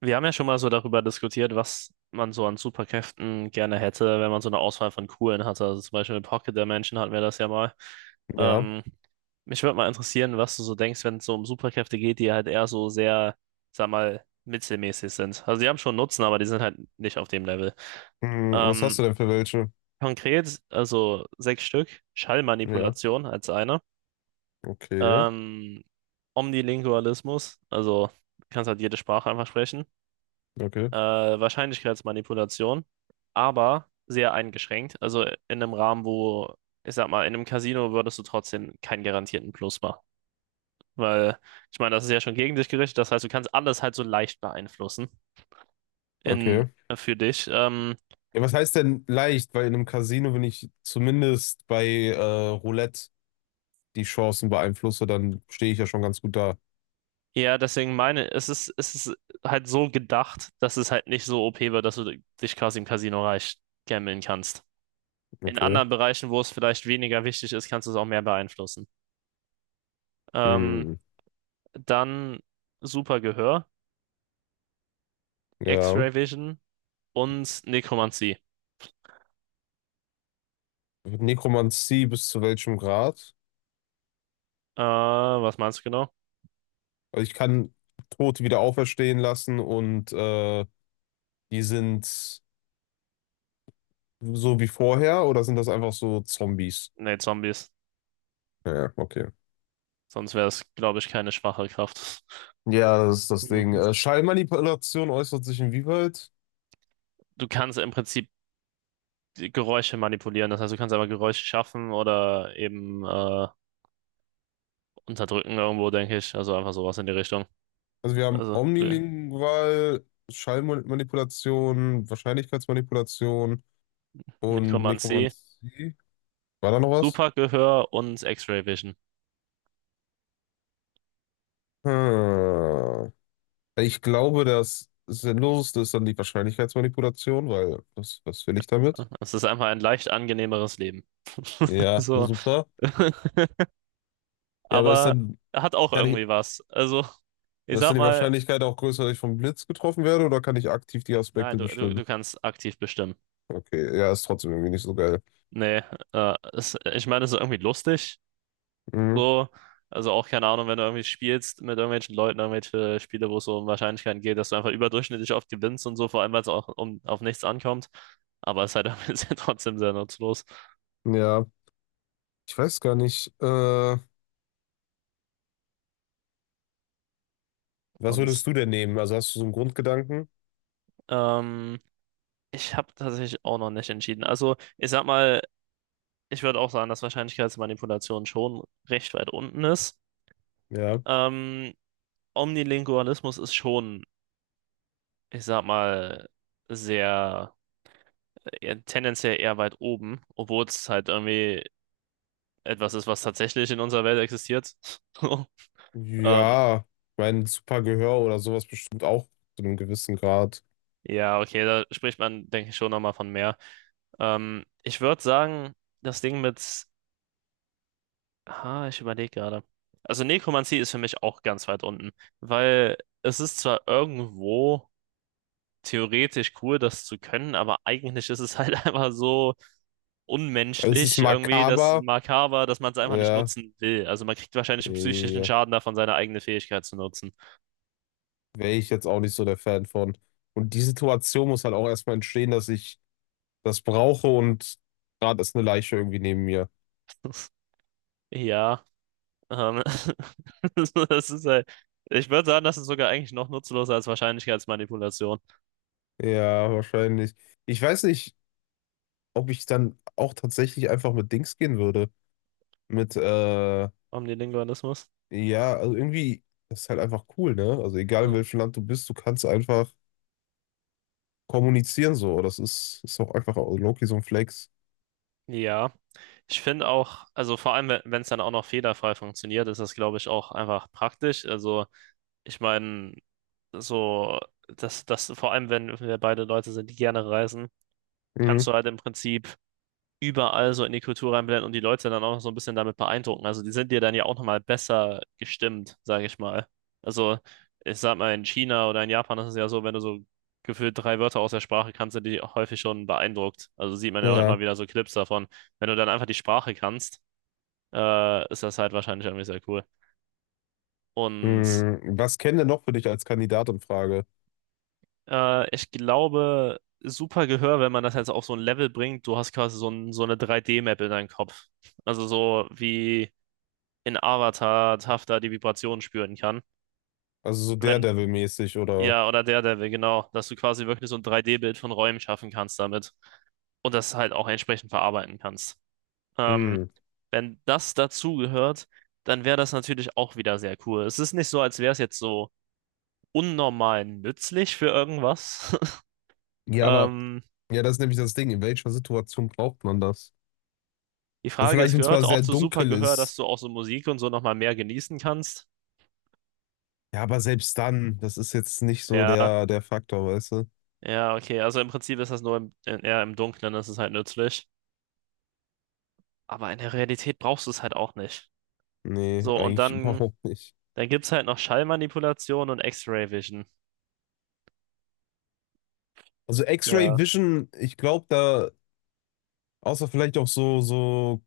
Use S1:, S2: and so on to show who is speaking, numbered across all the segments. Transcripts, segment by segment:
S1: Wir haben ja schon mal so darüber diskutiert, was man so an Superkräften gerne hätte, wenn man so eine Auswahl von coolen hatte. Also zum Beispiel mit Pocket Dimension hatten wir das ja mal.
S2: Ja.
S1: Ähm, mich würde mal interessieren, was du so denkst, wenn es so um Superkräfte geht, die halt eher so sehr, sag mal, mittelmäßig sind. Also die haben schon Nutzen, aber die sind halt nicht auf dem Level.
S2: Hm, was
S1: Ähm,
S2: hast du denn für welche?
S1: konkret, also sechs Stück,
S2: Ja,
S1: Schallmanipulation als eine.
S2: okay,
S1: Ähm, Omnilingualismus, also du kannst halt jede Sprache einfach sprechen.
S2: okay,
S1: Wahrscheinlichkeitsmanipulation, aber sehr eingeschränkt. Also in einem Rahmen, wo, ich sag mal, in einem Casino würdest du trotzdem keinen garantierten Plus machen. Weil, ich meine, das ist ja schon gegen dich gerichtet. Das heißt, du kannst alles halt so leicht beeinflussen in,
S2: okay.
S1: für dich.
S2: Ja, was heißt denn leicht? Weil in einem Casino, wenn ich zumindest bei Roulette die Chancen beeinflusse, dann stehe ich ja schon ganz gut da.
S1: Ja, deswegen meine, es ist halt so gedacht, dass es halt nicht so OP wird, dass du dich quasi im Casino reich gambeln kannst. In
S2: Okay.
S1: anderen Bereichen, wo es vielleicht weniger wichtig ist, kannst du es auch mehr beeinflussen. Ähm,
S2: Hm,
S1: dann super Gehör.
S2: ja.
S1: X-Ray Vision und Nekromantie.
S2: Nekromantie bis zu welchem Grad?
S1: Was meinst du genau?
S2: Also ich kann Tote wieder auferstehen lassen und die sind so wie vorher oder sind das einfach so Zombies?
S1: Nee, Zombies.
S2: Ja, okay.
S1: Sonst wäre es, glaube ich, keine schwache Kraft.
S2: Ja, das ist das Ding.
S1: Mhm.
S2: Schallmanipulation äußert sich inwieweit?
S1: Du kannst im Prinzip die Geräusche manipulieren. Das heißt, du kannst aber Geräusche schaffen oder eben unterdrücken irgendwo, denke ich. Also einfach sowas in die Richtung.
S2: Also wir haben
S1: Also du-
S2: omnilingual, Schallmanipulation, Wahrscheinlichkeitsmanipulation und
S1: Nekromantie,
S2: Nekromantie. War da noch was?
S1: Supergehör und X-Ray Vision.
S2: Hm. Ich glaube, das Sinnloseste ist dann die Wahrscheinlichkeitsmanipulation, weil was will ich damit?
S1: Es ist einfach ein leicht angenehmeres Leben.
S2: Ja,
S1: So.
S2: super. Ja,
S1: Aber hat auch
S2: kann ich,
S1: irgendwie was. Also, ich
S2: ist
S1: sag
S2: dann die
S1: mal.
S2: Wahrscheinlichkeit auch größer, dass ich vom Blitz getroffen werde oder kann ich aktiv die
S1: Nein,
S2: Aspekte
S1: du
S2: bestimmen?
S1: kannst aktiv bestimmen.
S2: Okay, ja, ist trotzdem irgendwie nicht so geil.
S1: Nee, es, ich meine, es ist irgendwie lustig.
S2: Mhm.
S1: So, also auch keine Ahnung, wenn du irgendwie spielst mit irgendwelchen Leuten, irgendwelche Spiele, wo es so um Wahrscheinlichkeiten geht, dass du einfach überdurchschnittlich oft gewinnst und so, vor allem, weil es auch um, auf nichts ankommt. Aber es ist halt irgendwie sehr- trotzdem sehr nutzlos.
S2: Ja. Ich weiß gar nicht, was würdest
S1: Sonst,
S2: du denn nehmen? Also hast du so einen Grundgedanken?
S1: ähm, ich habe tatsächlich auch noch nicht entschieden. Also, ich sag mal, ich würde auch sagen, dass Wahrscheinlichkeitsmanipulation schon recht weit unten ist.
S2: Ja.
S1: Ähm, Omnilingualismus ist schon, ich sag mal, sehr, eher, tendenziell eher weit oben, obwohl es halt irgendwie etwas ist, was tatsächlich in unserer Welt existiert. Ähm,
S2: Ja, mein super Gehör oder sowas bestimmt auch zu einem gewissen Grad.
S1: ja, okay, da spricht man, denke ich, schon nochmal von mehr. Ich würde sagen, das Ding mit, ah, ich überlege gerade. Also Nekromantie ist für mich auch ganz weit unten, weil es ist zwar irgendwo theoretisch cool, das zu können, aber eigentlich ist es halt einfach so
S2: Es ist
S1: unmenschlich irgendwie, das
S2: makaber.
S1: Makaber, dass man es einfach nicht
S2: Ja,
S1: nutzen will. Also man kriegt wahrscheinlich einen psychischen
S2: äh,
S1: Schaden davon, seine eigene Fähigkeit zu nutzen.
S2: wäre ich jetzt auch nicht so der Fan von. Und die Situation muss halt auch erstmal entstehen, dass ich das brauche und gerade ist eine Leiche irgendwie neben mir.
S1: Ja, ähm, das ist halt, ich würde sagen, das ist sogar eigentlich noch nutzloser als Wahrscheinlichkeitsmanipulation.
S2: Ja, wahrscheinlich. Ich weiß nicht, ob ich dann auch tatsächlich einfach mit Dings gehen würde. Mit, äh,
S1: Omnilingualismus.
S2: Ja, also irgendwie das ist halt einfach cool, ne? Also egal in
S1: So.
S2: welchem Land du bist, du kannst einfach kommunizieren so. Ist auch einfach auch Loki so ein Flex.
S1: Ja, ich finde auch, also vor allem, wenn es dann auch noch fehlerfrei funktioniert, ist das, glaube ich, auch einfach praktisch. Also ich meine, so, dass das vor allem, wenn wir beide Leute sind, die gerne reisen, kannst
S2: Mhm.
S1: du halt im Prinzip überall so in die Kultur reinblenden und die Leute dann auch noch so ein bisschen damit beeindrucken. Also die sind dir dann ja auch nochmal besser gestimmt, sage ich mal. Also ich sag mal, in China oder in Japan ist es ja so, wenn du so gefühlt drei Wörter aus der Sprache kannst, sind die auch häufig schon beeindruckt. Also sieht man ja auch
S2: Ja.
S1: immer wieder so Clips davon. Wenn du dann einfach die Sprache kannst, ist das halt wahrscheinlich irgendwie sehr cool. Und
S2: Mhm. Was kennen denn noch für dich als Kandidat in Frage?
S1: ich glaube, super Gehör, wenn man das jetzt auf so ein Level bringt, du hast quasi so, ein, so eine 3D-Map in deinem Kopf. Also so wie in Avatar hafter die Vibrationen spüren kann.
S2: Also so
S1: Wenn,
S2: Daredevil-mäßig oder.
S1: ja, oder Daredevil, genau, dass du quasi wirklich so ein 3D-Bild von Räumen schaffen kannst damit und das halt auch entsprechend verarbeiten kannst. Ähm,
S2: Mhm.
S1: wenn das dazu gehört, dann wäre das natürlich auch wieder sehr cool. Es ist nicht so, als wäre es jetzt so unnormal nützlich für irgendwas.
S2: Ja, aber
S1: Ähm,
S2: ja, das ist nämlich das Ding. In welcher Situation braucht man das?
S1: die
S2: Also
S1: Frage
S2: vielleicht,
S1: ist,
S2: wenn es
S1: gehört
S2: mal
S1: auch
S2: sehr
S1: zu
S2: dunkel
S1: Supergehör, dass
S2: ist.
S1: du auch so Musik und so nochmal mehr genießen kannst?
S2: Ja, aber selbst dann, das ist jetzt nicht so
S1: Ja,
S2: der Faktor, weißt du?
S1: ja, okay. Also im Prinzip ist das nur im, eher im Dunkeln, das ist halt nützlich. Aber in der Realität brauchst du es halt auch nicht.
S2: Nee,
S1: So, und
S2: eigentlich
S1: dann,
S2: überhaupt nicht.
S1: dann gibt es halt noch Schallmanipulation und X-Ray Vision.
S2: Also X-Ray
S1: Ja.
S2: Vision, ich glaube, da. Außer vielleicht auch so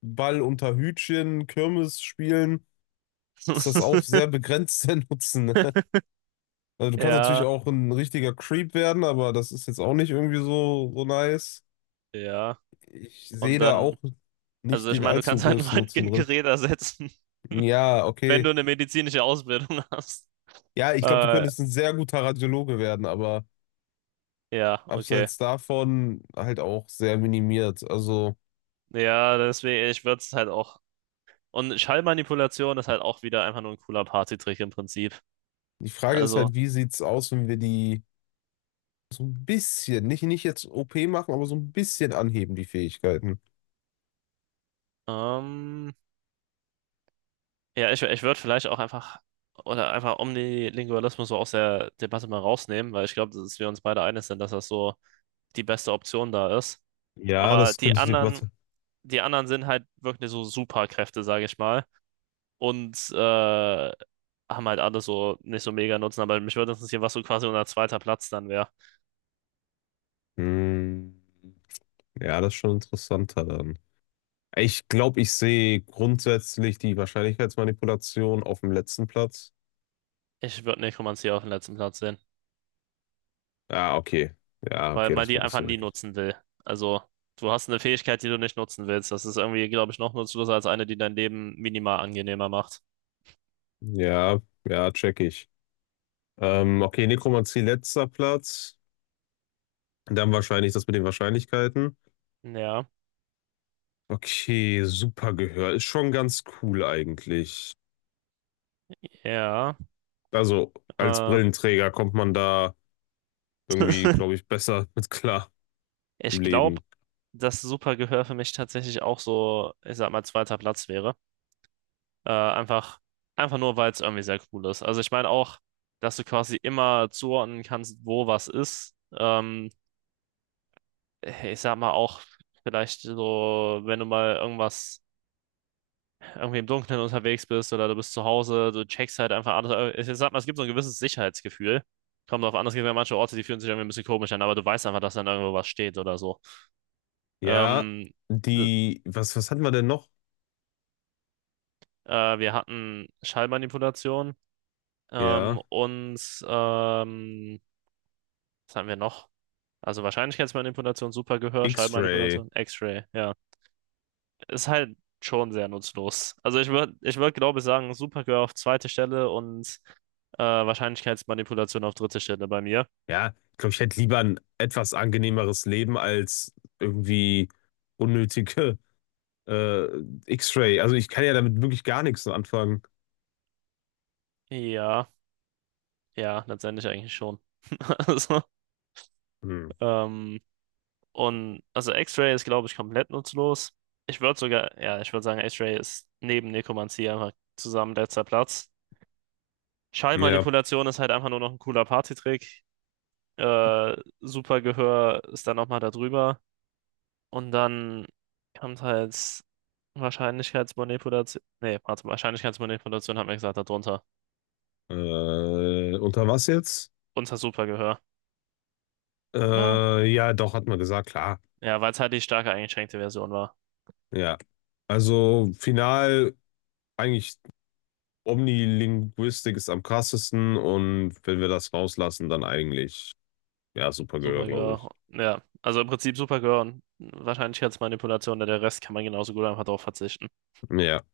S2: Ball unter Hütchen, Kirmes spielen, ist das auch sehr begrenzt der Nutzen. Ne? Also du kannst natürlich
S1: Ja,
S2: auch ein richtiger Creep werden, aber das ist jetzt auch nicht irgendwie so nice.
S1: ja.
S2: Ich
S1: Und
S2: sehe da
S1: dann,
S2: auch
S1: also
S2: nicht
S1: ich
S2: den
S1: meine, du
S2: allzu
S1: kannst halt ein
S2: größten Nutzen drin.
S1: Röntgengerät ersetzen,
S2: Ja,
S1: wenn du
S2: okay.
S1: eine medizinische Ausbildung hast.
S2: Ja, ich glaube, du
S1: Äh,
S2: könntest ein sehr guter Radiologe werden, aber
S1: ja, okay.
S2: abseits davon halt auch sehr minimiert. Also
S1: Ja, deswegen, ich würde es halt auch. Und Schallmanipulation ist halt auch wieder einfach nur ein cooler Partytrick im Prinzip.
S2: die Frage ist
S1: Also,
S2: halt, wie sieht's aus, wenn wir die. So ein bisschen, nicht jetzt OP machen, aber so ein bisschen anheben die Fähigkeiten.
S1: ähm. Ja, ich würde vielleicht auch einfach, oder einfach Omnilingualismus so aus der Debatte mal rausnehmen, weil ich glaube, dass wir uns beide einig sind, dass das so die beste Option da ist.
S2: Ja,
S1: Aber
S2: das könnte ich dir. Warte.
S1: die anderen sind halt wirklich so Superkräfte, sage ich mal. Und haben halt alle so nicht so mega Nutzen. Aber mich würde interessieren, was so quasi unser zweiter Platz dann wäre.
S2: Hm, ja, das ist schon interessanter dann. Ich glaube, ich sehe grundsätzlich die Wahrscheinlichkeitsmanipulation auf dem letzten Platz.
S1: Ich würde Nekromantie auf den letzten Platz sehen,
S2: Ah, okay. Ja,
S1: weil
S2: okay,
S1: man
S2: das
S1: die
S2: musst
S1: einfach
S2: du
S1: nie
S2: wirklich.
S1: nutzen will. Also, du hast eine Fähigkeit, die du nicht nutzen willst. Das ist irgendwie, glaube ich, noch nutzloser als eine, die dein Leben minimal angenehmer macht.
S2: Ja, ja, check ich. Okay, Nekromantie letzter Platz. Dann wahrscheinlich das mit den Wahrscheinlichkeiten.
S1: Ja,
S2: Okay, super Gehör ist schon ganz cool eigentlich.
S1: ja.
S2: Also als
S1: Äh,
S2: Brillenträger kommt man da irgendwie, glaube ich, besser mit klar im
S1: ich glaube,
S2: Leben.
S1: dass super Gehör für mich tatsächlich auch so, ich sag mal, zweiter Platz wäre. Äh, einfach, einfach nur, weil es irgendwie sehr cool ist. Also ich meine auch, dass du quasi immer zuordnen kannst, wo was ist. Ich sag mal auch, vielleicht so, wenn du mal irgendwas irgendwie im Dunkeln unterwegs bist oder du bist zu Hause, du checkst halt einfach alles. Ich sag mal, es gibt so ein gewisses Sicherheitsgefühl. Kommt drauf an, es gibt ja manche Orte, die fühlen sich irgendwie ein bisschen komisch an, aber du weißt einfach, dass dann irgendwo was steht oder so.
S2: Ja,
S1: Ähm, d-
S2: die, was hatten wir denn noch?
S1: wir hatten Schallmanipulation
S2: Ja,
S1: und ähm, was hatten wir noch? Also Wahrscheinlichkeitsmanipulation, Supergehör,
S2: X-Ray.
S1: Schallmanipulation, X-Ray, ja. Ist halt schon sehr nutzlos. Also ich würde, glaube ich, sagen, Supergehör auf zweite Stelle und Wahrscheinlichkeitsmanipulation auf dritte Stelle bei mir.
S2: Ja, ich glaube, ich hätte lieber ein etwas angenehmeres Leben als irgendwie unnötige äh, X-Ray. Also ich kann ja damit wirklich gar nichts anfangen.
S1: Ja, ja, letztendlich eigentlich schon. Also,
S2: Hm.
S1: ähm, und also X-Ray ist, glaube ich, komplett nutzlos. Ich würde sogar, ja, ich würde sagen, X-Ray ist neben Nekromantie einfach zusammen letzter Platz.
S2: Ja,
S1: Schallmanipulation ist halt einfach nur noch ein cooler Partytrick. Supergehör ist dann nochmal da drüber. Und dann kommt halt Wahrscheinlichkeitsmanipulation. Nee, warte, Wahrscheinlichkeitsmanipulation hat man gesagt, da drunter.
S2: unter was jetzt?
S1: Unter Supergehör, oder?
S2: Ja, doch, hat man gesagt, klar.
S1: Ja, weil es halt die starke eingeschränkte Version war.
S2: Ja, also final eigentlich Omnilinguistik ist am krassesten und wenn wir das rauslassen, dann eigentlich, ja, super Gehör, glaube
S1: Supergirl.
S2: ich.
S1: Ja, also im Prinzip Supergirl und Wahrscheinlichkeitsmanipulation, denn der Rest kann man genauso gut einfach darauf verzichten.
S2: Ja.